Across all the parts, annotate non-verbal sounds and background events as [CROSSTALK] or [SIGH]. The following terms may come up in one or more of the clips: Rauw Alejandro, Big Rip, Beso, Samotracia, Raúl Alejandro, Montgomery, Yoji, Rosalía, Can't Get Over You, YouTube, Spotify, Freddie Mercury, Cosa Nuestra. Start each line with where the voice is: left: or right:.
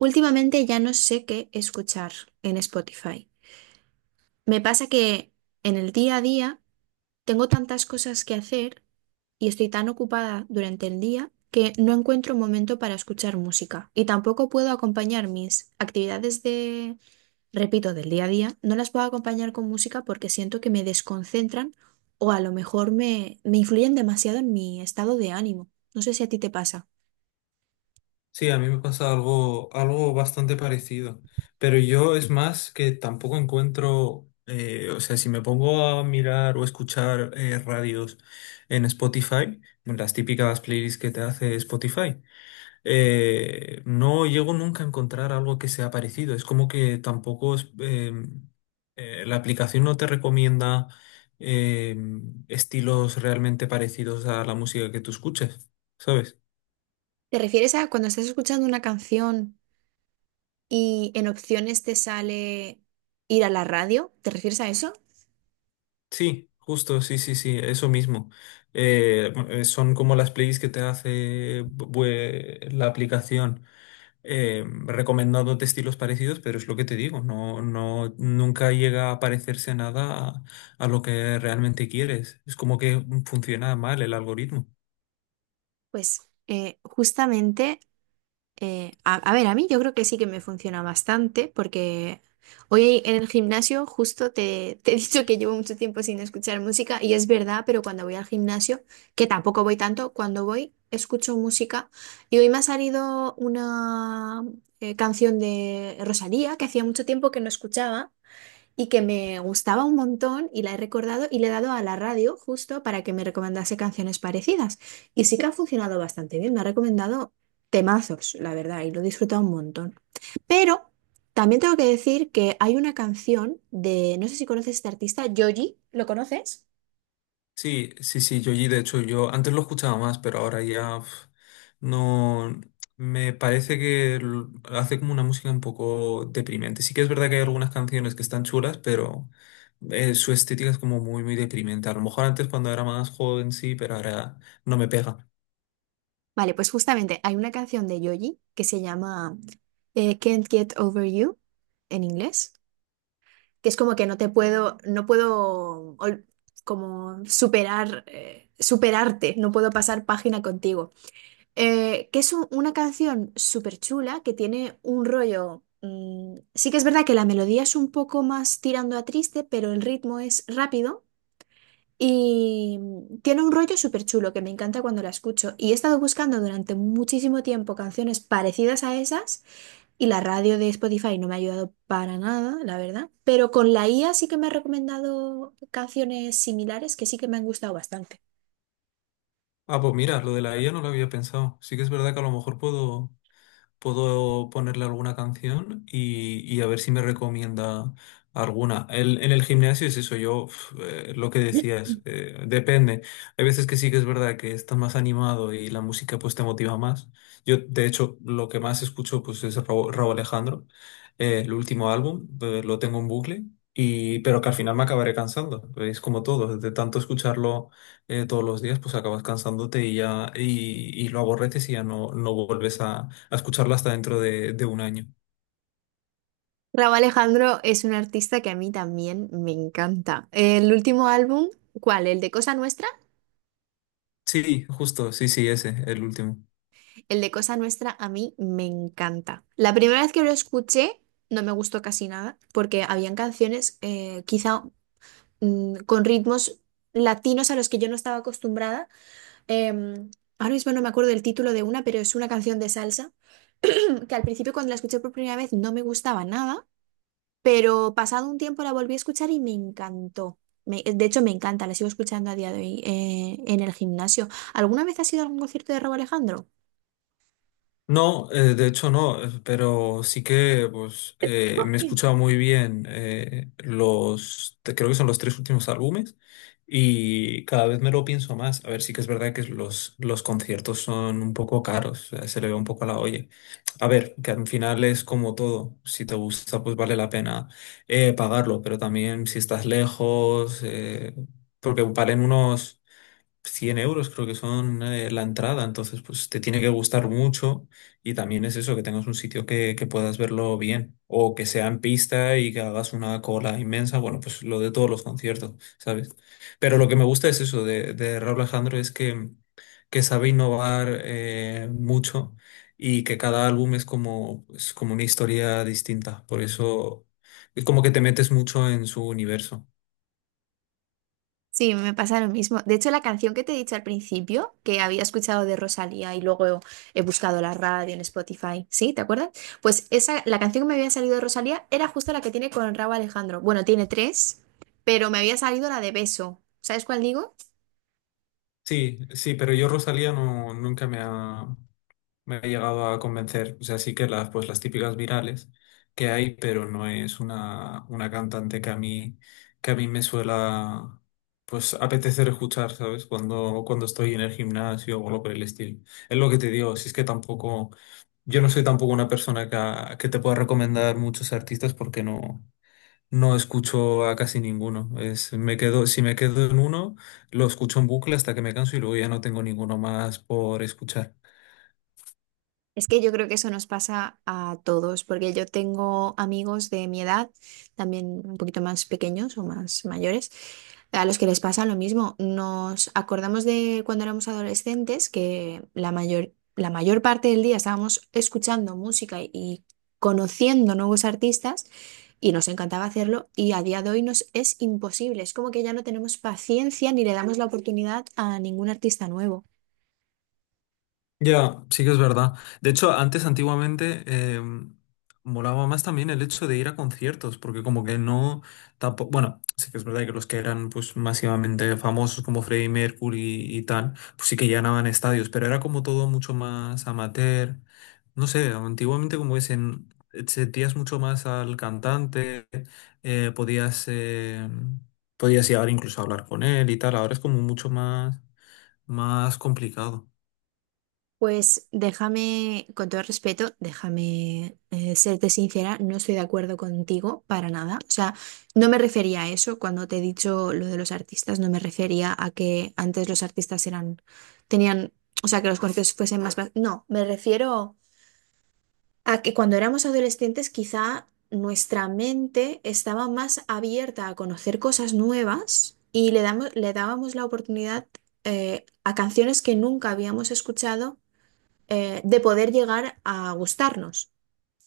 right: Últimamente ya no sé qué escuchar en Spotify. Me pasa que en el día a día tengo tantas cosas que hacer y estoy tan ocupada durante el día que no encuentro momento para escuchar música y tampoco puedo acompañar mis actividades repito, del día a día, no las puedo acompañar con música porque siento que me desconcentran o a lo mejor me influyen demasiado en mi estado de ánimo. No sé si a ti te pasa.
left: Sí, a mí me pasa algo, algo bastante parecido, pero yo es más que tampoco encuentro, o sea, si me pongo a mirar o escuchar radios en Spotify, las típicas playlists que te hace Spotify. No llego nunca a encontrar algo que sea parecido. Es como que tampoco es, la aplicación no te recomienda eh, estilos realmente parecidos a la música que tú escuches, ¿sabes?
right: ¿Te refieres a cuando estás escuchando una canción y en opciones te sale ir a la radio? ¿Te refieres a eso?
left: Sí, justo, sí, sí, sí, eso mismo. Son como las playlists que te hace la aplicación, recomendándote estilos parecidos, pero es lo que te digo, nunca llega a parecerse nada a lo que realmente quieres. Es como que funciona mal el algoritmo.
right: Pues justamente, a ver, a mí yo creo que sí que me funciona bastante porque hoy en el gimnasio justo te he dicho que llevo mucho tiempo sin escuchar música y es verdad, pero cuando voy al gimnasio, que tampoco voy tanto, cuando voy escucho música y hoy me ha salido una canción de Rosalía que hacía mucho tiempo que no escuchaba, y que me gustaba un montón y la he recordado y le he dado a la radio justo para que me recomendase canciones parecidas. Y sí que ha funcionado bastante bien, me ha recomendado temazos, la verdad, y lo he disfrutado un montón. Pero también tengo que decir que hay una canción de, no sé si conoces este artista, Yoji, ¿lo conoces?
left: Sí, sí, sí, Yoyi, de hecho, yo antes lo escuchaba más, pero ahora ya uf, no. Me parece que hace como una música un poco deprimente. Sí que es verdad que hay algunas canciones que están chulas, pero su estética es como muy, muy deprimente. A lo mejor antes cuando era más joven sí, pero ahora no me pega.
right: Vale, pues justamente hay una canción de Yoji que se llama Can't Get Over You en inglés, que es como que no te puedo, no puedo como superar, superarte, no puedo pasar página contigo. Que es una canción súper chula que tiene un rollo. Sí que es verdad que la melodía es un poco más tirando a triste, pero el ritmo es rápido. Y tiene un rollo súper chulo que me encanta cuando la escucho. Y he estado buscando durante muchísimo tiempo canciones parecidas a esas y la radio de Spotify no me ha ayudado para nada, la verdad. Pero con la IA sí que me ha recomendado canciones similares que sí que me han gustado bastante.
left: Ah, pues mira, lo de la IA no lo había pensado. Sí que es verdad que a lo mejor puedo ponerle alguna canción y a ver si me recomienda alguna. En el gimnasio es eso, yo uf, lo que decías, depende. Hay veces que sí que es verdad que estás más animado y la música pues te motiva más. Yo, de hecho, lo que más escucho pues es Raúl Alejandro, el último álbum, lo tengo en bucle. Y, pero que al final me acabaré cansando, es como todo, de tanto escucharlo todos los días, pues acabas cansándote y ya y lo aborreces y ya no, no vuelves a escucharlo hasta dentro de un año.
right: Rauw Alejandro es un artista que a mí también me encanta. El último álbum, ¿cuál? ¿El de Cosa Nuestra?
left: Sí, justo, sí, sí, ese, el último.
right: El de Cosa Nuestra a mí me encanta. La primera vez que lo escuché no me gustó casi nada porque habían canciones quizá con ritmos latinos a los que yo no estaba acostumbrada. Em, Ahora mismo no me acuerdo del título de una, pero es una canción de salsa que al principio cuando la escuché por primera vez no me gustaba nada, pero pasado un tiempo la volví a escuchar y me encantó. De hecho, me encanta, la sigo escuchando a día de hoy en el gimnasio. ¿Alguna vez has ido a algún concierto de Rauw Alejandro?
left: No, de hecho no, pero sí que pues me he escuchado muy bien los, creo que son los tres últimos álbumes y cada vez me lo pienso más. A ver, sí que es verdad que los conciertos son un poco caros, se le ve un poco a la olla. A ver, que al final es como todo, si te gusta pues vale la pena pagarlo, pero también si estás lejos, porque valen unos 100 euros creo que son la entrada, entonces pues te tiene que gustar mucho y también es eso, que tengas un sitio que puedas verlo bien o que sea en pista y que hagas una cola inmensa, bueno, pues lo de todos los conciertos, ¿sabes? Pero lo que me gusta es eso de Raúl Alejandro es que sabe innovar mucho y que cada álbum es como una historia distinta, por eso es como que te metes mucho en su universo.
right: Sí, me pasa lo mismo. De hecho, la canción que te he dicho al principio, que había escuchado de Rosalía y luego he buscado la radio en Spotify, ¿sí? ¿Te acuerdas? Pues esa, la canción que me había salido de Rosalía era justo la que tiene con Rauw Alejandro. Bueno, tiene tres, pero me había salido la de Beso. ¿Sabes cuál digo?
left: Sí, sí, pero yo Rosalía no, nunca me ha, me ha llegado a convencer. O sea, sí que las, pues, las típicas virales que hay, pero no es una cantante que a mí me suela pues apetecer escuchar, ¿sabes? Cuando estoy en el gimnasio o algo por el estilo. Es lo que te digo, si es que tampoco, yo no soy tampoco una persona que te pueda recomendar muchos artistas porque no. No escucho a casi ninguno. Es, me quedo, si me quedo en uno, lo escucho en bucle hasta que me canso y luego ya no tengo ninguno más por escuchar.
right: Es que yo creo que eso nos pasa a todos, porque yo tengo amigos de mi edad, también un poquito más pequeños o más mayores, a los que les pasa lo mismo. Nos acordamos de cuando éramos adolescentes que la mayor parte del día estábamos escuchando música y conociendo nuevos artistas y nos encantaba hacerlo y a día de hoy nos es imposible. Es como que ya no tenemos paciencia ni le damos la oportunidad a ningún artista nuevo.
left: Ya, sí que es verdad. De hecho, antes, antiguamente, molaba más también el hecho de ir a conciertos, porque como que no, tampoco, bueno, sí que es verdad que los que eran pues masivamente famosos como Freddie Mercury y tal, pues sí que llenaban estadios, pero era como todo mucho más amateur. No sé, antiguamente como que sentías mucho más al cantante, eh, podías, eh, podías llegar incluso a hablar con él y tal, ahora es como mucho más, más complicado.
right: Pues déjame, con todo respeto, déjame serte sincera, no estoy de acuerdo contigo para nada. O sea, no me refería a eso cuando te he dicho lo de los artistas, no me refería a que antes los artistas eran, tenían, o sea, que los conciertos fuesen más.No, me refiero a que cuando éramos adolescentes quizá nuestra mente estaba más abierta a conocer cosas nuevas y le dábamos la oportunidad a canciones que nunca habíamos escuchado de poder llegar a gustarnos.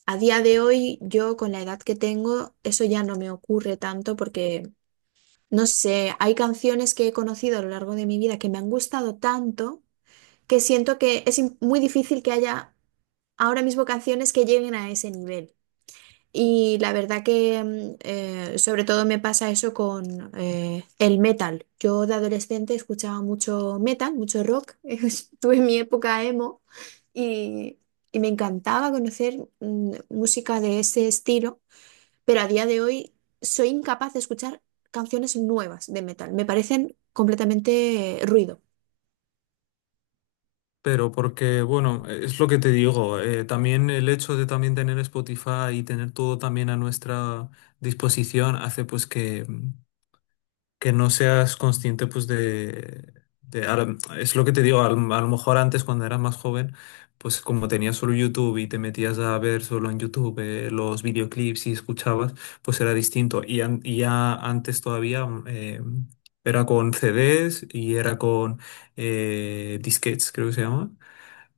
right: A día de hoy, yo con la edad que tengo, eso ya no me ocurre tanto porque, no sé, hay canciones que he conocido a lo largo de mi vida que me han gustado tanto que siento que es im- muy difícil que haya ahora mismo canciones que lleguen a ese nivel. Y la verdad que sobre todo me pasa eso con el metal. Yo de adolescente escuchaba mucho metal, mucho rock. [LAUGHS] Tuve mi época emo y, y me encantaba conocer música de ese estilo, pero a día de hoy soy incapaz de escuchar canciones nuevas de metal. Me parecen completamente ruido.
left: Pero porque, bueno, es lo que te digo, también el hecho de también tener Spotify y tener todo también a nuestra disposición hace pues que no seas consciente pues de a Es lo que te digo, a a lo mejor antes cuando eras más joven, pues como tenías solo YouTube y te metías a ver solo en YouTube los videoclips y escuchabas, pues era distinto. Y ya antes todavía era con CDs y era con disquetes, creo que se llama,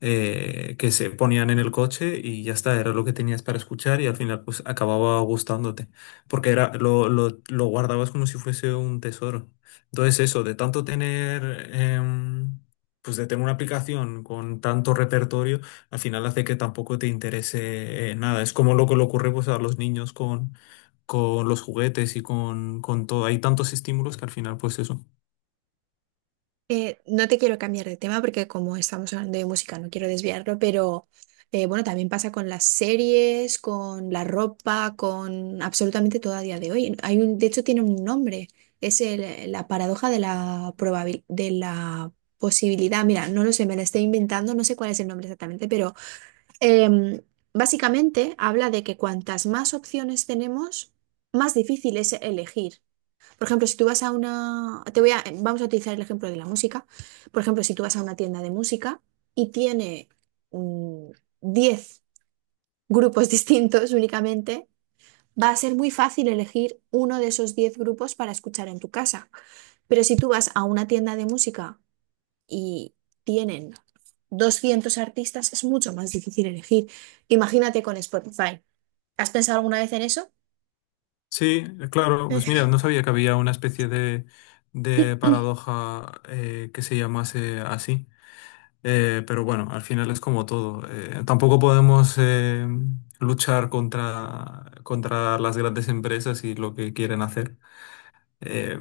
left: que se ponían en el coche y ya está, era lo que tenías para escuchar y al final pues acababa gustándote, porque era, lo guardabas como si fuese un tesoro. Entonces eso, de tanto tener, pues de tener una aplicación con tanto repertorio, al final hace que tampoco te interese nada. Es como lo que le ocurre pues a los niños con los juguetes con todo. Hay tantos estímulos que al final, pues eso.
right: No te quiero cambiar de tema porque como estamos hablando de música no quiero desviarlo, pero bueno, también pasa con las series, con la ropa, con absolutamente todo a día de hoy. Hay un, de hecho tiene un nombre, es la paradoja de la posibilidad. Mira, no lo sé, me la estoy inventando, no sé cuál es el nombre exactamente, pero em, básicamente habla de que cuantas más opciones tenemos, más difícil es elegir. Por ejemplo, si tú vamos a utilizar el ejemplo de la música. Por ejemplo, si tú vas a una tienda de música y tiene mm, 10 grupos [LAUGHS] distintos únicamente, va a ser muy fácil elegir uno de esos 10 grupos para escuchar en tu casa. Pero si tú vas a una tienda de música y tienen 200 artistas, es mucho más difícil elegir. Imagínate con Spotify. ¿Has pensado alguna vez en eso?
left: Sí, claro, pues mira, no sabía que había una especie de paradoja que se llamase así. Pero bueno, al final es como todo. Tampoco podemos luchar contra las grandes empresas y lo que quieren hacer eh,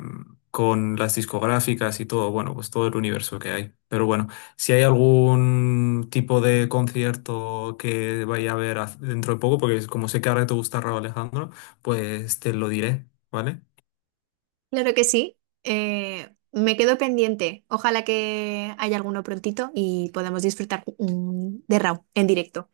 left: con las discográficas y todo, bueno, pues todo el universo que hay. Pero bueno, si hay algún tipo de concierto que vaya a haber dentro de poco, porque como sé que ahora te gusta Rauw Alejandro, pues te lo diré, ¿vale?
right: Claro que sí. Me quedo pendiente. Ojalá que haya alguno prontito y podamos disfrutar de Raw en directo.